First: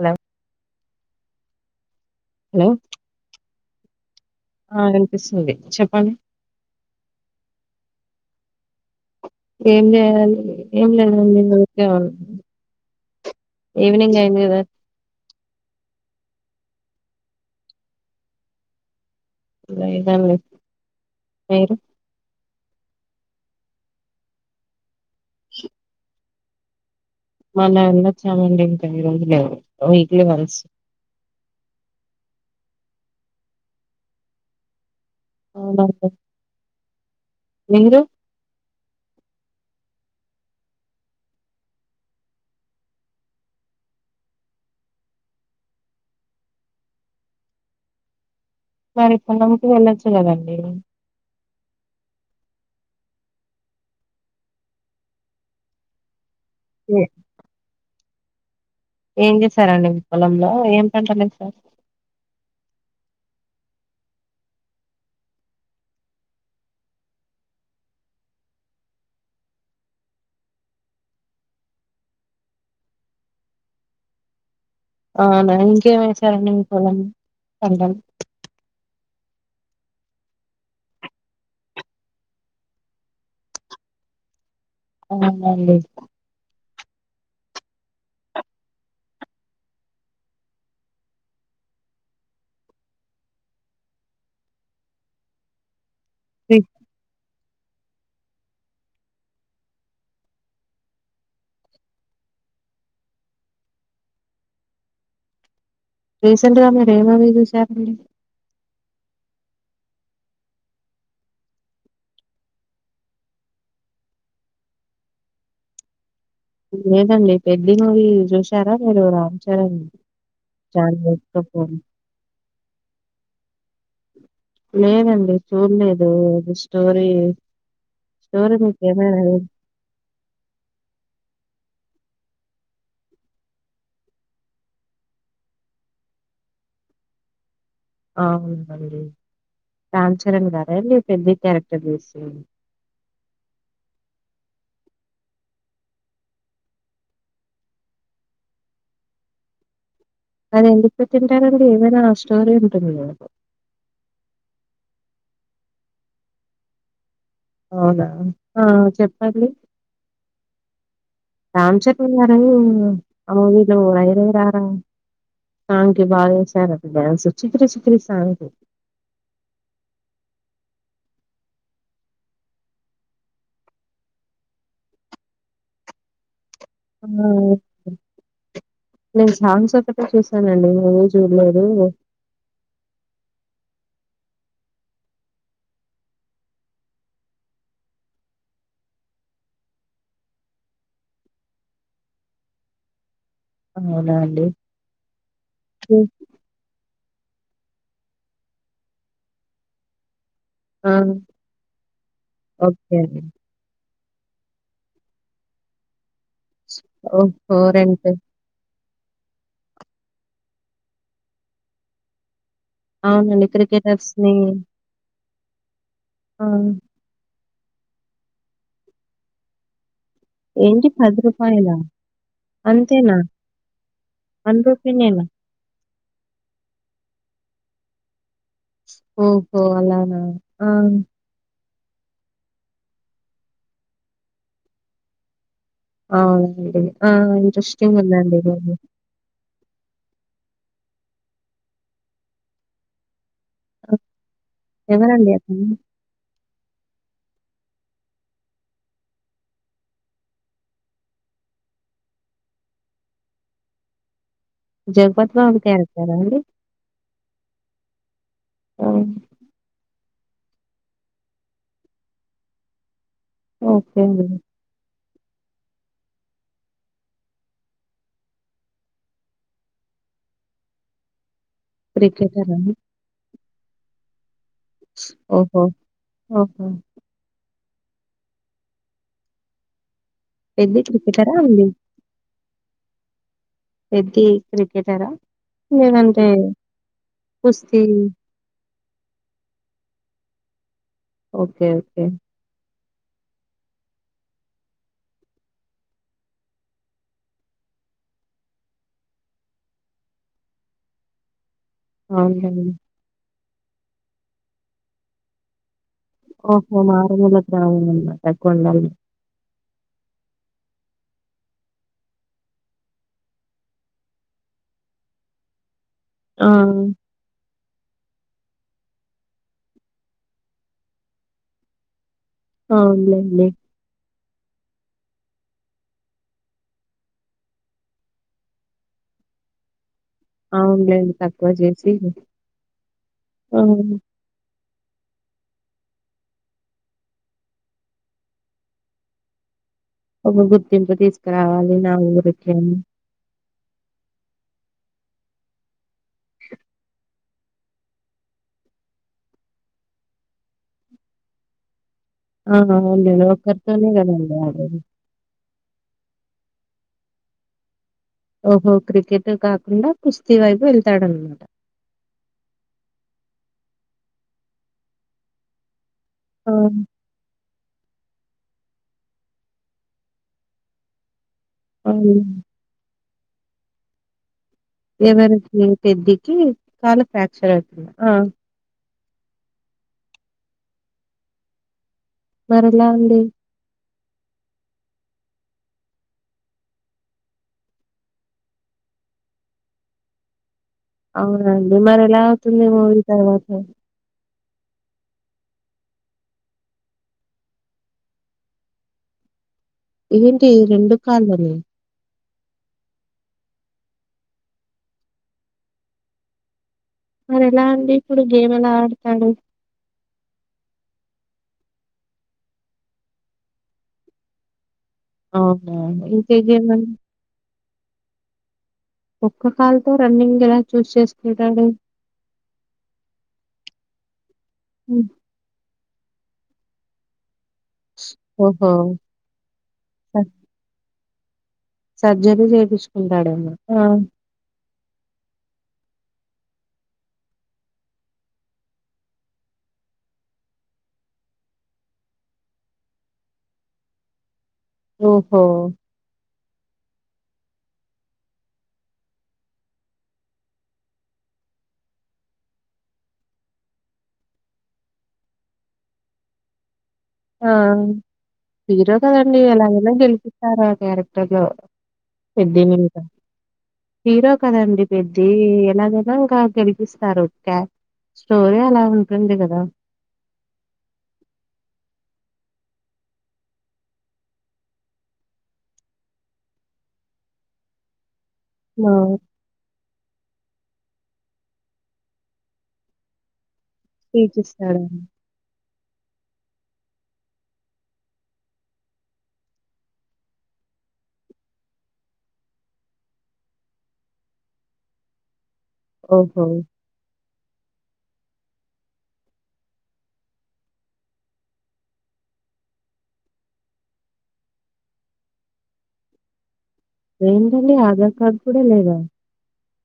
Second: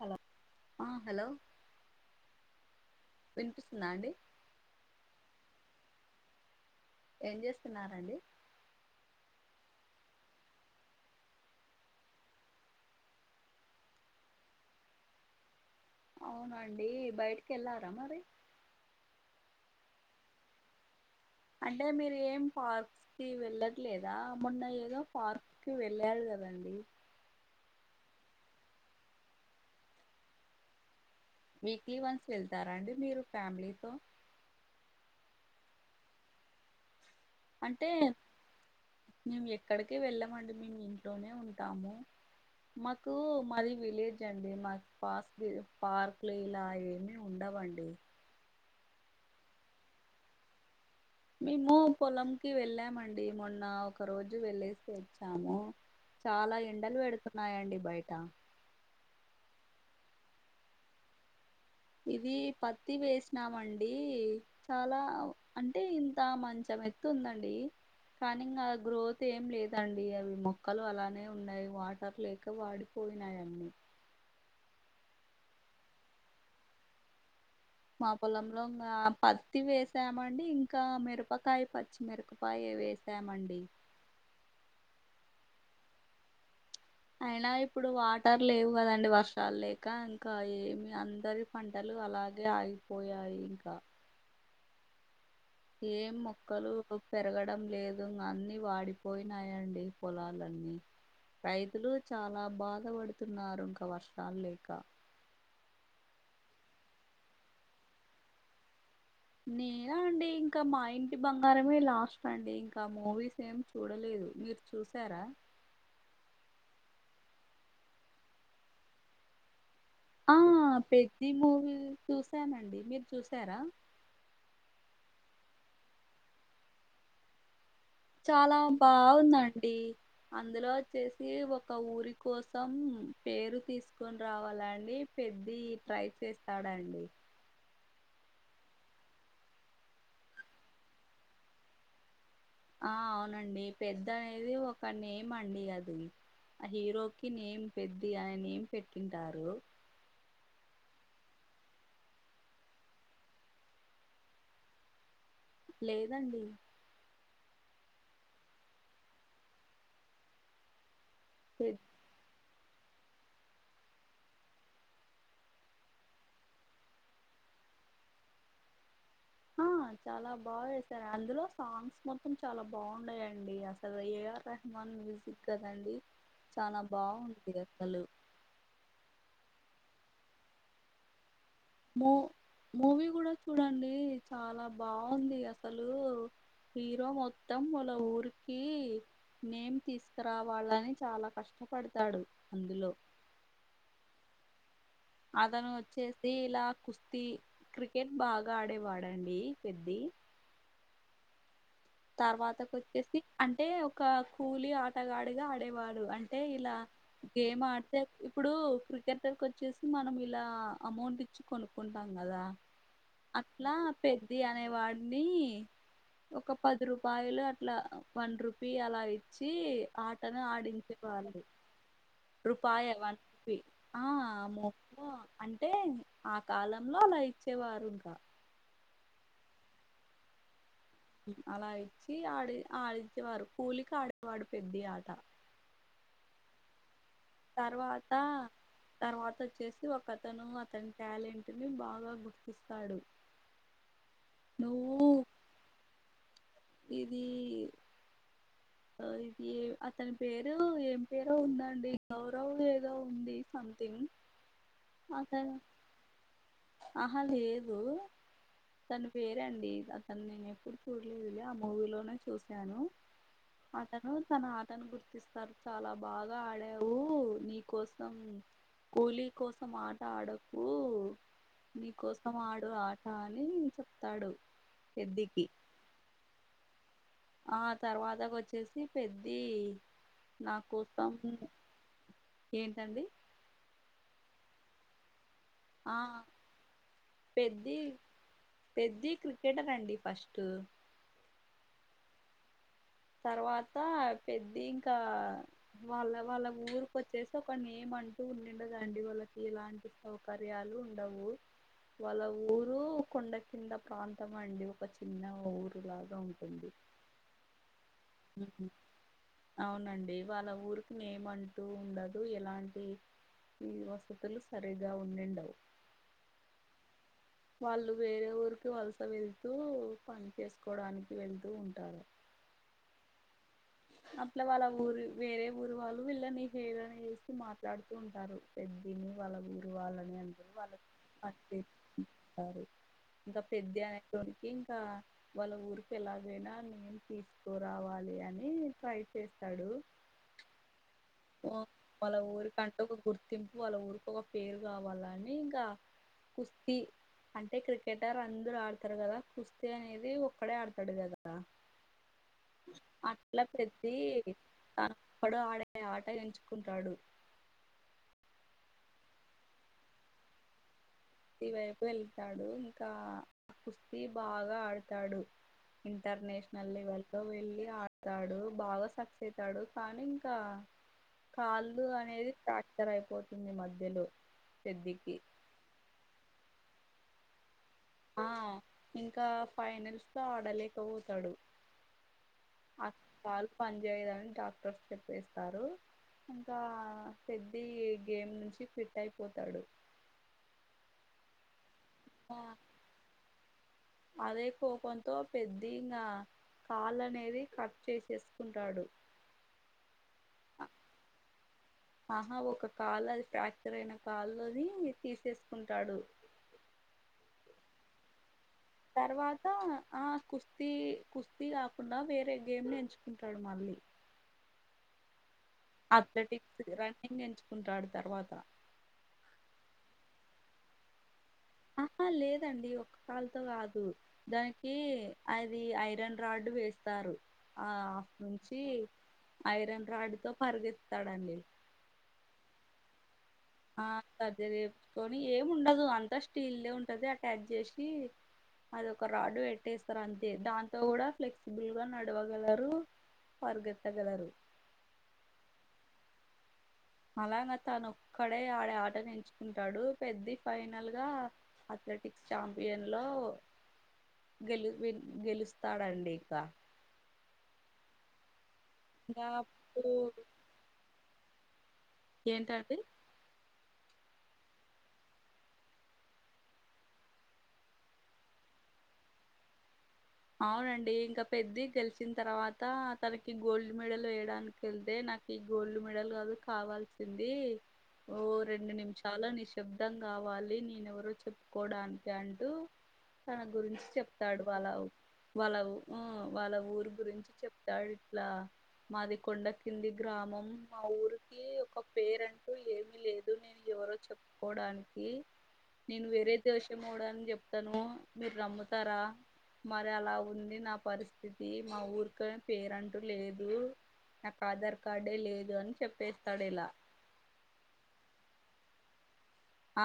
Hello ఆ hello hello విన్పిస్తుందా అండి? ఆ విన్పిస్సుంది చెప్పండి? ఏం చేస్తున్నారండి ఏం చేయాలి ఏం లేదండి ఉరికే ఉన్నా ఈవినింగ్ అయింది గదా అవునా అండి బయటికి ఎళ్ళారా మరి లేదండి అంటే మీరు ఏం పార్క్స్ కి వెళ్ళట్లేదా మోన్నా ఏదో పార్క్కి వెళ్ళారు గదండి మొన్నా నే వెళ్ళచ్చామండి ఇంకా ఇన్నీ రోజులు వీక్లి వన్స్ వీక్లీ వన్స్ వెళ్తారా అండి మీరు ఫ్యామిలీతో అవునండి అంటే మీరు మేము ఎక్కడికి వెళ్ళామండి మేము ఇంట్లోనే ఉంటాము మాకు మాది విలేజ్ అండి మా పాస్ పార్క్లు ఇలా ఏమి ఉండవండి మరి ఇప్పుడు పొలంకు వెళ్ళొచ్చు కదండి మేము పొలంకి వెళ్ళామండి మొన్న ఒక రోజు వెళ్ళేసి వచ్చాము చాలా ఎండలు ఏ- పెడుతున్నాయండి బయట ఏం చేశారండి మీ పొలంలో ఏమ్ పంటలు ఎసారు ఇది పత్తి వేసినామ అండి చాలా అంటే ఇంత మంచం ఎత్తు ఉందండి కానీ ఇంగా గ్రోత్ ఏం లేదండి అవి మొక్కలు అలానే ఉన్నాయి వాటర్ లేక వాడి పోయినాయి అన్ని అవునా ఇంకేంసారండి మీ పొలం లో మా పొలంలో ఆ ప పత్తి వేసామండి ఇంకా మిరపకాయ పచ్చిమిరపకాయ వేసామండి అవునాండి అయినా ఇప్పుడు వాటర్ లేవు గదండి వర్షాలు లేక ఇంకా ఏమి అందరు పంటలు అలాగే ఆగిపోయాయి ఇంకా ఏం రీ- మొక్కలు ఇ పెరగడం లేదు అన్ని వాడిపోయినాయండి పొలాలన్నీ రైతులు చాలా బాధపడుతున్నారు ఇంకా వర్షాలు లేక రీసెంట్ గా మీరు ఏ మూవీ చూసారండి నేనా అండి ఇంకా మా ఇంటి బంగారమే లాస్ట్ అండి ఇంకా మూవీస్ ఏం చూడలేదు మీర్ చూసారా లేదండి పెద్ది మూవీ చూసారా మీరు రామ్ చరణ్ ఆ జాన్వీ పెద్ది కపూర్ మూవీ చూసానండి మీరు చూసారా లేదండి చూడలేదు ఇది స్టోరీ స్టోరీ చాలా మీకేమైనా బాగుందండి అందులో వచ్చేసి ఒక ఊరి కోసం పేరు తీసుకొని రావాలని పెద్ది ట్రై చేస్తాడండి అవునండి రామ్ చరణ్ గారేండి పెద్ది క్యారెక్టర్ తీసి ఆ అవునండి పెద్ది అనేది ఒక నేమ్ అండి అది ఆ హీరో కి నేమ్ పెద్ది ఆ నేమ్ పెట్టి ఉంటారు అది ఎందుకు పెట్టి ఉంటారండి ఏవైనా ఆ స్టోరీ ఉంటుంది గదా లేదండి అవునా ఆ చెప్పండి పెద్ రాంచరణ్ తిన్నారా ఏంది ఊరురా ఐరిరార సాంగ్ కి బాగా చేసారూ డన్సు చిక్రీ చఖీ సాంగ్ ఆ చాలా బాగా చేసారు అందులో సాంగ్స్ మొత్తం చాలా బాగున్నాయండి అసలు ఏఆర్ రెహమాన్ మ్యూజిక్ కదండీ ఆ నేను సాంగ్స్ ఒక్కటే చూసానండి ఏమి చూడలేదు ఆ మూవీ కూడా చూడండి చాలా బాగుంది అసలు హీరో మొత్తం వాళ్ల ఊరికి నేమ్ తీసుకురావాలని చాలా కష్టపడతాడు అందులో అవునా అండి అతను హ్మ్. వచ్చేసి ఇలా కుస్తీ క్రికెట్ బాగా ఆడేవాడండి పెద్ది ఆ తర్వాతకు ఓకే వచ్చేసి అండి అంటే ఒక కూలి ఆటగాడిగా ఆడేవాడు అంటే అంతే ఇలా ఓ గేమ్ ఫోర్ అండ్ ఆడతే ఫైవ్ ఇప్పుడు క్రికెటర్కి వచ్చేసి మనం ఇలా అమౌంట్ ఇచ్చి కొనుకుంటాం కదా అవునండి అట్లా క్రికెటర్స్ ని పెద్ది అనేవాడిని ఆ! ఒక పది రూపాయలు అట్లా వన్ రూపీ అలా ఇచ్చి ఆటను ఏంటి రూ. ఆడించుకోవాలి రూపాయ అంతేనా? వన్ రూపీ ఆ రూ. మూపు నేనా? అంటే ఆ కాలంలో అలా ఇచ్చేవారు ఓహో పొవలానా ఆ అలా ఇచ్చి ఆడి ఆడించేవారు కూలికి ఆడేవాడు పెద్ది ఆట ఆ అవును అండి ఆ ఇంట్రెస్ంగ్ తర్వాత ఉందడి ఇది తర్వాత వచ్చేసి ఒక అతను అతని టాలెంట్ ని బాగా గుర్తిస్తాడు నువ్వు ఎవరండి అతను ఇది ఇది అతని పేరు ఏం పేరో ఉందండి గౌరవ్ ఏదో ఉంది సంథింగ్ జగపతి అతను బాబు క్యారెక్టర్ అండి ఆహా లేదు ఆ! తన పేరండి అతను నేను ఎప్పుడు చూడలేదులె ఆ మూవీలోనే చూశాను ఓకే అతను అండి. తన ఆటను గుర్తిస్తాడు సార్ చాలా బాగా ఆడావు నీ కోసం కూలీ కోసం ఆట ఆడొదు నీకోసం క్రికెటరా? ఆడు ఆట అని చెప్తాడు పెద్దికి ఓహో ఓహో ఆ తర్వాతకు వచ్చేసి పెద్ది నా పెద్ది కోపం క్రికెటరా అండి? ఏంటండి పెద్ది క్రికెటర్ రా ఆ లేదంటే పెద్ది కుస్తీ పెద్ది క్రికెటర్ అండి ఫస్ట్ ఓకే ఓకే తర్వాత పెద్ది ఇంకా వాళ్ళ వాళ్ళ ఊరికి వచ్చేసి ఒక నేమ్ అంటూ ఉండదండి వాళ్ళకి ఇలాంటి సౌకర్యాలు ఉండవు వాళ్ళ అవునులెండి. ఊరు కొండ కింద ప్రాంతం అండి ఒక చిన్న ఊరు లాగా ఓహో మారుముల గ్రామంనా ఊహూ అవునండి వాళ్ళ ఊరికి నేమ్మంటూ ఉండదు ఎలాంటి ఈ వసతులు సరిగా ఉండుండవ్ ఆ వాళ్ళు వేరే ఊరికి వలస వెళ్తూ పని చేసుకోడానికి వెళ్తూ ఉంటారు అవున్లెండి అట్ల వాళ్ళ ఊరు వేరే ఊరు వాళ్ళు వీళ్ళని హేళన చేస్తూ మాట్లాడుతూ ఉంటారు పెద్దిని వాళ్ళ ఊరు వాళ్ళని అంత [inaudible] అవునులెండి. తక్కువ చేసి ఇంకా ఆ! పెద్దిఅనే నికి ఇంకా వాళ్ళ ఊరికి ఎలాగైనా నేమ్ తీసుకో రావాలి అని అని ట్రై చేస్తాడు ఒక గుర్తింపు తీసుకురావాలి నా వాళ్ళ ఊరికి అని ఊరికంటే ఒక గుర్తింపు వాళ్ళ ఊరికి ఒక పేరు కావాలని ఇంకా కుస్తీ అంటే క్రికెటర్ అందరు ఆడతారు కదా కుస్తీ అనేది ఒక్కడే ఆడతాడు కదా ఆ! అవునండి. అట్లా ఒకరితోనే పెద్ది కదండీ ఆడేది. ఒకడు ఆడే ఆ ఆట ఎంచుకుంటాడు ఓహో క్రికెటే కాకుండా కుస్తీ వైపు వెళ్తాడన్న కుస్తీ వైపు వెళ్తాడు ఇంకా ఆ కుస్తీ బాగా ఆడతాడు ఆ! ఇంటర్నేషనల్ లెవెల్ వెళ్ళి ఆడతాడు బాగా సక్సెస్ అవుతాడు కానీ ఇంకా కాళ్ళు అవును. అనేది ప్యాక్చర్ అయిపోతుంది మధ్యలో పెద్దికి ఎవరికి పెద్దికి కాళ్లు ఫ్రాక్చర్ అవుతుంది ఆ ఇంకా ఫైనల్స్లో ఆడలేకపోతాడు మరెలా ఆ అండి? కాలు పని చేయదని డాక్టర్స్ చెప్పేస్తారు ఇంకా పెద్ధి ఈ గేమ్ నుంచి క్విట్ అయిపోతాడు అవునండి మరి ఎలా అవుతుంది మూవీ తర్వాత అదే కోపంతో పెద్ధి ఇంగా కాల్ అనేది కట్ చేసేసుకుంటాడు ఏంటి రెండు కాళ్ళని ఆహా ఒక కాలు అది ప్రాక్చర్ అయిన కాలుని తీసేసుకుంటాడు ఎలాఅండి ఇప్పుడు గేమ్ ఎలా ఆడతాడు? తర్వాత ఆ కుస్త కుస్తీ కుస్తీ కాకుండా వేరే గేమ్ ని ఎంచుకుంటాడు మళ్ళీ ఆహ ఇంకేంటండి కుంటాడు తర్వాత ఒక్క కాల్తో రన్నింగ్ ఎలా చూస్ చేస్త అహ లేదండి ఒక్క కాలితో కాదు దానికి హ్మ్. అది ఐరన్ రాడ్డు వేస్తారు ఆట్ నుంచి ఓహో! ఐరన్ రాడ్డుతో పరిగెత్తుతాడండి సర్జరీ చేయించుకుంటాడేమో ఆ సర్జరీ చేయించుకుని ఏం ఉండదు అంతా స్టీల్ దే ఉంటది అటాచ్ చేసి అది ఒక రాడ్డు పెట్టేస్తారు అంతే దాంతో కూడా ఫ్లెక్సిబుల్ గా నడవగలరు పరిగెత్తగలరు ఓహో అలాగ తను ఒక్కడే ఆడే ఆటను ఎంచుకుంటాడు పెద్ది ఫైనల్గా అథ్లెటిక్స్ చాంపియన్ లో గెలు విల్ గెలుస్తాడండి ఇక ఆ హీరో ఇంకా కదండి, ఎలాగైనా అప్పుడు గెలిపి పిస్తారు ఆ క్యారెక్టర్ లో, ఏంటండి పెద్దినింట హీరో కదండి పెద్ది, ఎలాగైనా ఇంకా గెలిపిస్తారు క్యా స్టోరీ అలా ఉంటుంది కదా. అవునండి ఇంక పెద్ది గెలిచిన తర్వాత తనకి గోల్డ్ మెడల్ వేయడానికి ఎళ్తే నాకు ఈ గోల్డ్ మెడల్ కాదు కావాల్సింది, ఓ రెండు ఆ నిమిషాలనేషి శబ్దం కావాలి నేనెవరో చెప్పుకోవడానికి అంటూ తన గురించి చెప్ స్పీచ్ చెప్తాడు వాళ్ళ ఇస్తాడండి వాళ్ళ ఉ వాళ్ళ ఊరి గురించి చెప్తాడు ఇట్లా. మాది కొండ కింది గ్రామం, మా ఊరికి ఒక పేరంటూ ఏమి లేదు నే ఎవరో చెప్పుకోవడానికి నేను వేరే ఓహో దేశమోడని చెప్తాను, మీరు నమ్ముతారా? మరి అలా ఉంది నా పరిస్థితి, మా ఊరిక పేరంటూ లేదు. నాకు ఆధార్ కార్డే లేదు అని చెప్పేస్తాడు ఇలా. ఏంటండీ ఆధార్ కార్డ్ కూడా లేద?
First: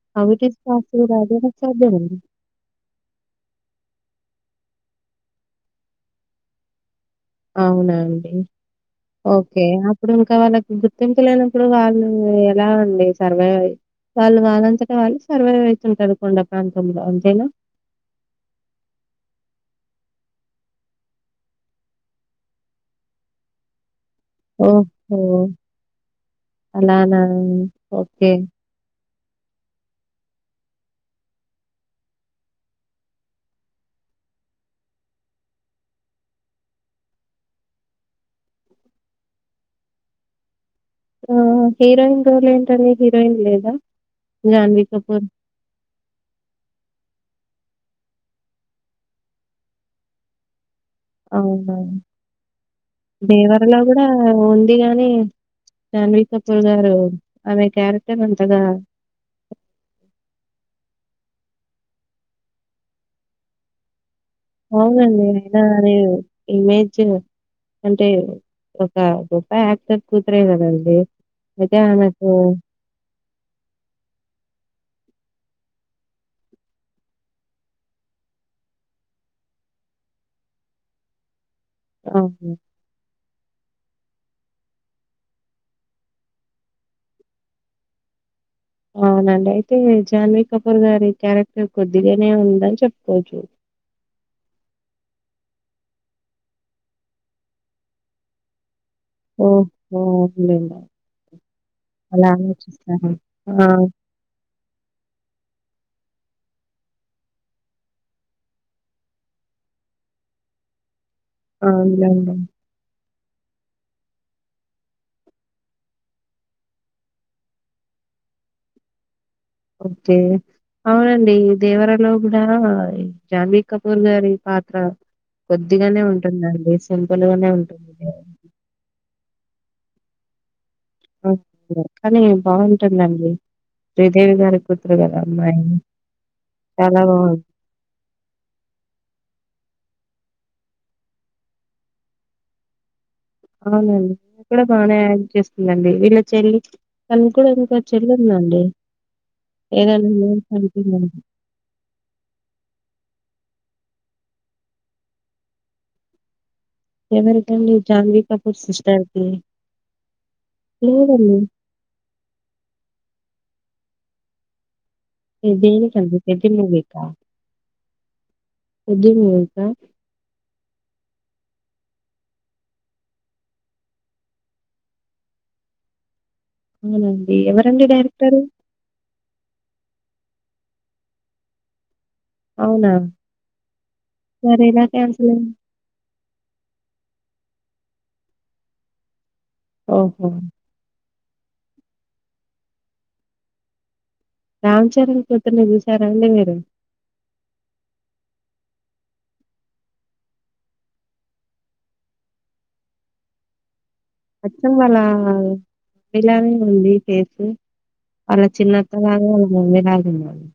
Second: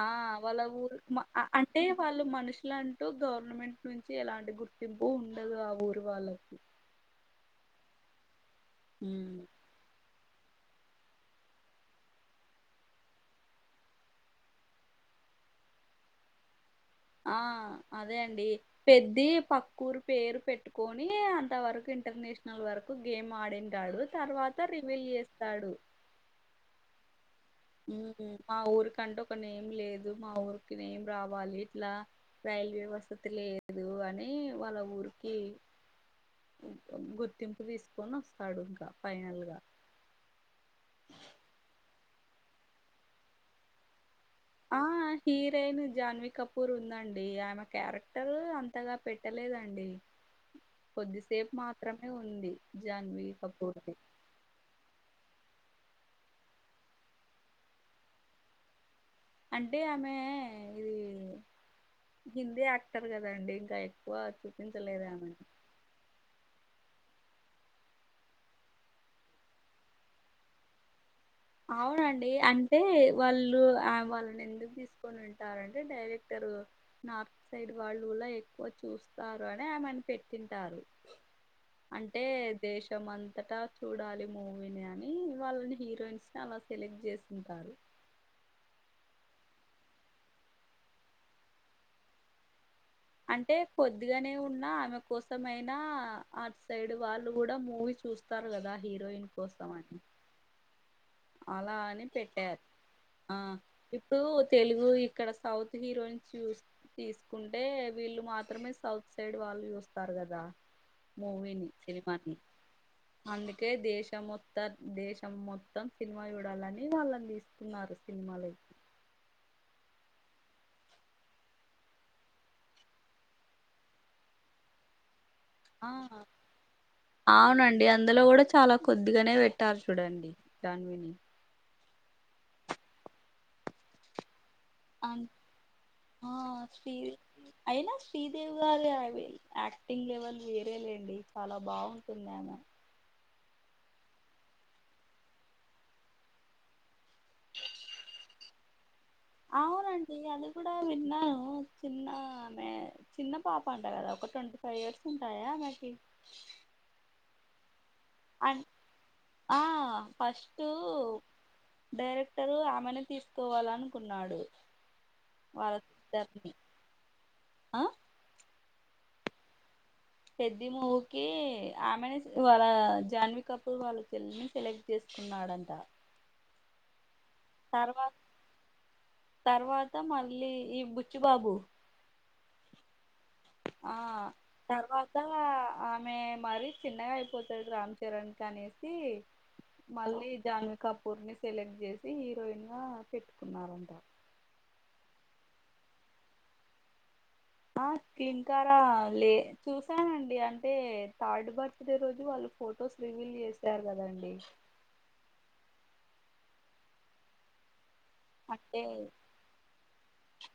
ఆ వాళ్ళ ఊర్ మ అ అదేలా అంటే సాధ్యమండి వాళ్ళు మనుషులం టు గవర్నమెంట్ నుంచి ఎలాంటి గుర్తింపు ఉండదు ఆ ఊరు వాళ్ళకి అవునా అండి, ఉమ్. ఓకే నా ఇప్పుడు ఇంకా వాళ్ళకు గుర్తింపు లేనప్పుడు వాళ్ళు ఎలా అండి సర్వైవ్ అయ్ వాళ్ళు వాదంతట వాళ్ళు సర్వైవ్ అయితుంటరు కొండ అంతంలో ఆ అదే అండి పెద్ది పక్కూరు పేరు పెట్టుకొని అంత వరకు ఇంటర్నేషనల్ వరకు గేమ్ ఆడింటాడు తర్వాత రివీల్ ఓహో చేస్తాడు అలానా ఉహు ఓకే. మా ఊరికంటు ఒక నేమ్ లేదు, మా ఊరికి నేమ్ రావాలి ఇట్లా రైల్ వ్యవస్తతి లేదు అని వాళ్ళ ఊరికి గుర్తింపు తీసుకొని వస్తాడు ఇంకా ఫైనల్ గా ఉమ్ హీరోయిన్ రోల్ ఏంటండి, హీరోయిన్ లేదా? ఆ 'జాన్వీ కపూర్'. హీ పేరు జాన్వి కపూర్ ఉందండి, ఆమె క్యారెక్టర్ అంతగా పెట్టలేదండి. కొద్దిసేపు అవునా? మాత్రమే ఉంది జాన్వీ 'దేవర'లో కపూర్ది గూడా ఉంది గని జాన్వి కపూర్ గారు ఆమె క్యారెక్టర్ అంతగా అంటే ఆమె ఇది హిందీ యాక్టర్ కదండి ఇంకా ఎక్కువ చూ అవునండి ఐనా గని ఇమేజ్ అంటే ఒక గొప్ప యాక్టర్ కూతురే కదండి. అవునండి అం టే వాళ్ళు ఆ వాళ్ళని ఎందుకు తీసుకొని ఉంటారంటే డైరెక్టర్ నార్త్ సైడ్ వాళ్ళులా ఎక్కువ చూస్తారు అని ఆమెను తెచ్చుంటారు. అంటే అవును. దేశం అంతటా చూడాలి మూవీని అని వాళ్ళని హీరోయిన్స్ అలా సెలెక్ట్ జేసుకుంటారు అవునండి అయితే జాన్వి కపూర్ గారి క్యారెక్టర్ కొద్దిగానే ఉందని చెప్ అంటే కొద్దిగానే ఉన్నా ఆమె కోసమైయినా అట్ సైడ్ వాళ్లు గూడ మూవీ చూస్త స్తారు గదా హీరోయిన్ కోసం అని ఓహోండి అలా అని అలా పెట్టారు ఆలోచిస్తారా ఆ ఇప్పుడు తెలుగు ఇక్కడ సౌత్ హీరోయిన్ చూస్ తీసుకుంటే వీళ్లు మాత్రమే సౌత్ సైడ్ వాళ్లు చూస్తారు గదా మూవీని అవునులెండి. సినిమానీ అందుకే దేశ మొత్తం దేశం మొత్ మొత్తం సినిమా జూడాలని వాళ్లని దీసుకున్నారు సినిమా లేకి ఓకే అవునండి దేవరాలో గూడ జాన్వీ కపూర్ గారి పాత్ర ఆ కొద్దిగానే ఉంటుందండి సింపుల్ గానే అవునండి ఉంటుంది అందులో కూడా చాలా కొద్దిగానే పెట్టారు చూడండి దాన్విని కానీ బావుంటుందండి శ్రీదేవి గారి కూతురు గదా అన్ అమ్మాయి ఆ చాలా శ్రీదేవి బాగుంది అయినా శ్రీదేవి గారు అ యాక్టింగ్ లెవెల్ వేరేలేండి చాలా బావుంటుంది ఆమే అవునండి ఇమే గూడ బానే యాక్టింగ్ జేస్తుందండి వీళ్ల చెల్లి తను కూడా ఇంకో చెల్లిందండి ఏదన్నా అవునండి అది కూడా మూవీ [unintelligible] విన్నాను చిన్న ఆమె చిన్న పాప అంటా గదా ఒక ట్వంటీ ఫైవ్ ఇయర్స్ ఉంటాయా ఆమెకి ఎవరికండి జాన్వి కపూర్ అం సిస్టర్ కి ఆ ఫస్ట్ లేదండీ డైరెక్టరు ఆమెనే తీసుకోవాలనుకున్నాడు ఏ వాళ్ళ దేనికండి పెద్ది సిస్టర్ని మూవీకా ఆ పెద్ది మూవీ కా పెద్ది మూవీకి ఆమెనే వాళ్ల జాహన్వీ కపూర్ వాళ్ల చెల్లిని సెలెక్ట్ చేసుకున్నాడంటా అవునాండి ఎవరండీ డైరెక్టరూ తర్వాత మళ్లీ ఈ బుచ్చిబాబు అవునా ఆ మరెలా తర్వాత క్యాన్సెలయింది? ఆమె మరీ చిన్నగా అయిపోతాది రామ్ చరణ్ కి అనేసి ఓహో! మళ్లీ జాన్వి కపూర్ ని సె సెలెక్ట్ జేసి హీరోయిన్ గా పెట్టుకున్నారంట రామ్ చరణ్ కూతుర్ని జూశారా అండి మీరు ఆ క్లీన్కారా లే చూసానండి అంటే థర్డ్ బర్త్డే రోజూ వాళ్లు ఫొటోస్ రివీల్ జేసారు గాదండి అచ్చం వాళ్ల విరిలాగానే ఉంది ఫేస్ వాళ్ల అంటే చిన్నత్త లాగా వాళ్ల మమ్మీలాగా ఉన్నది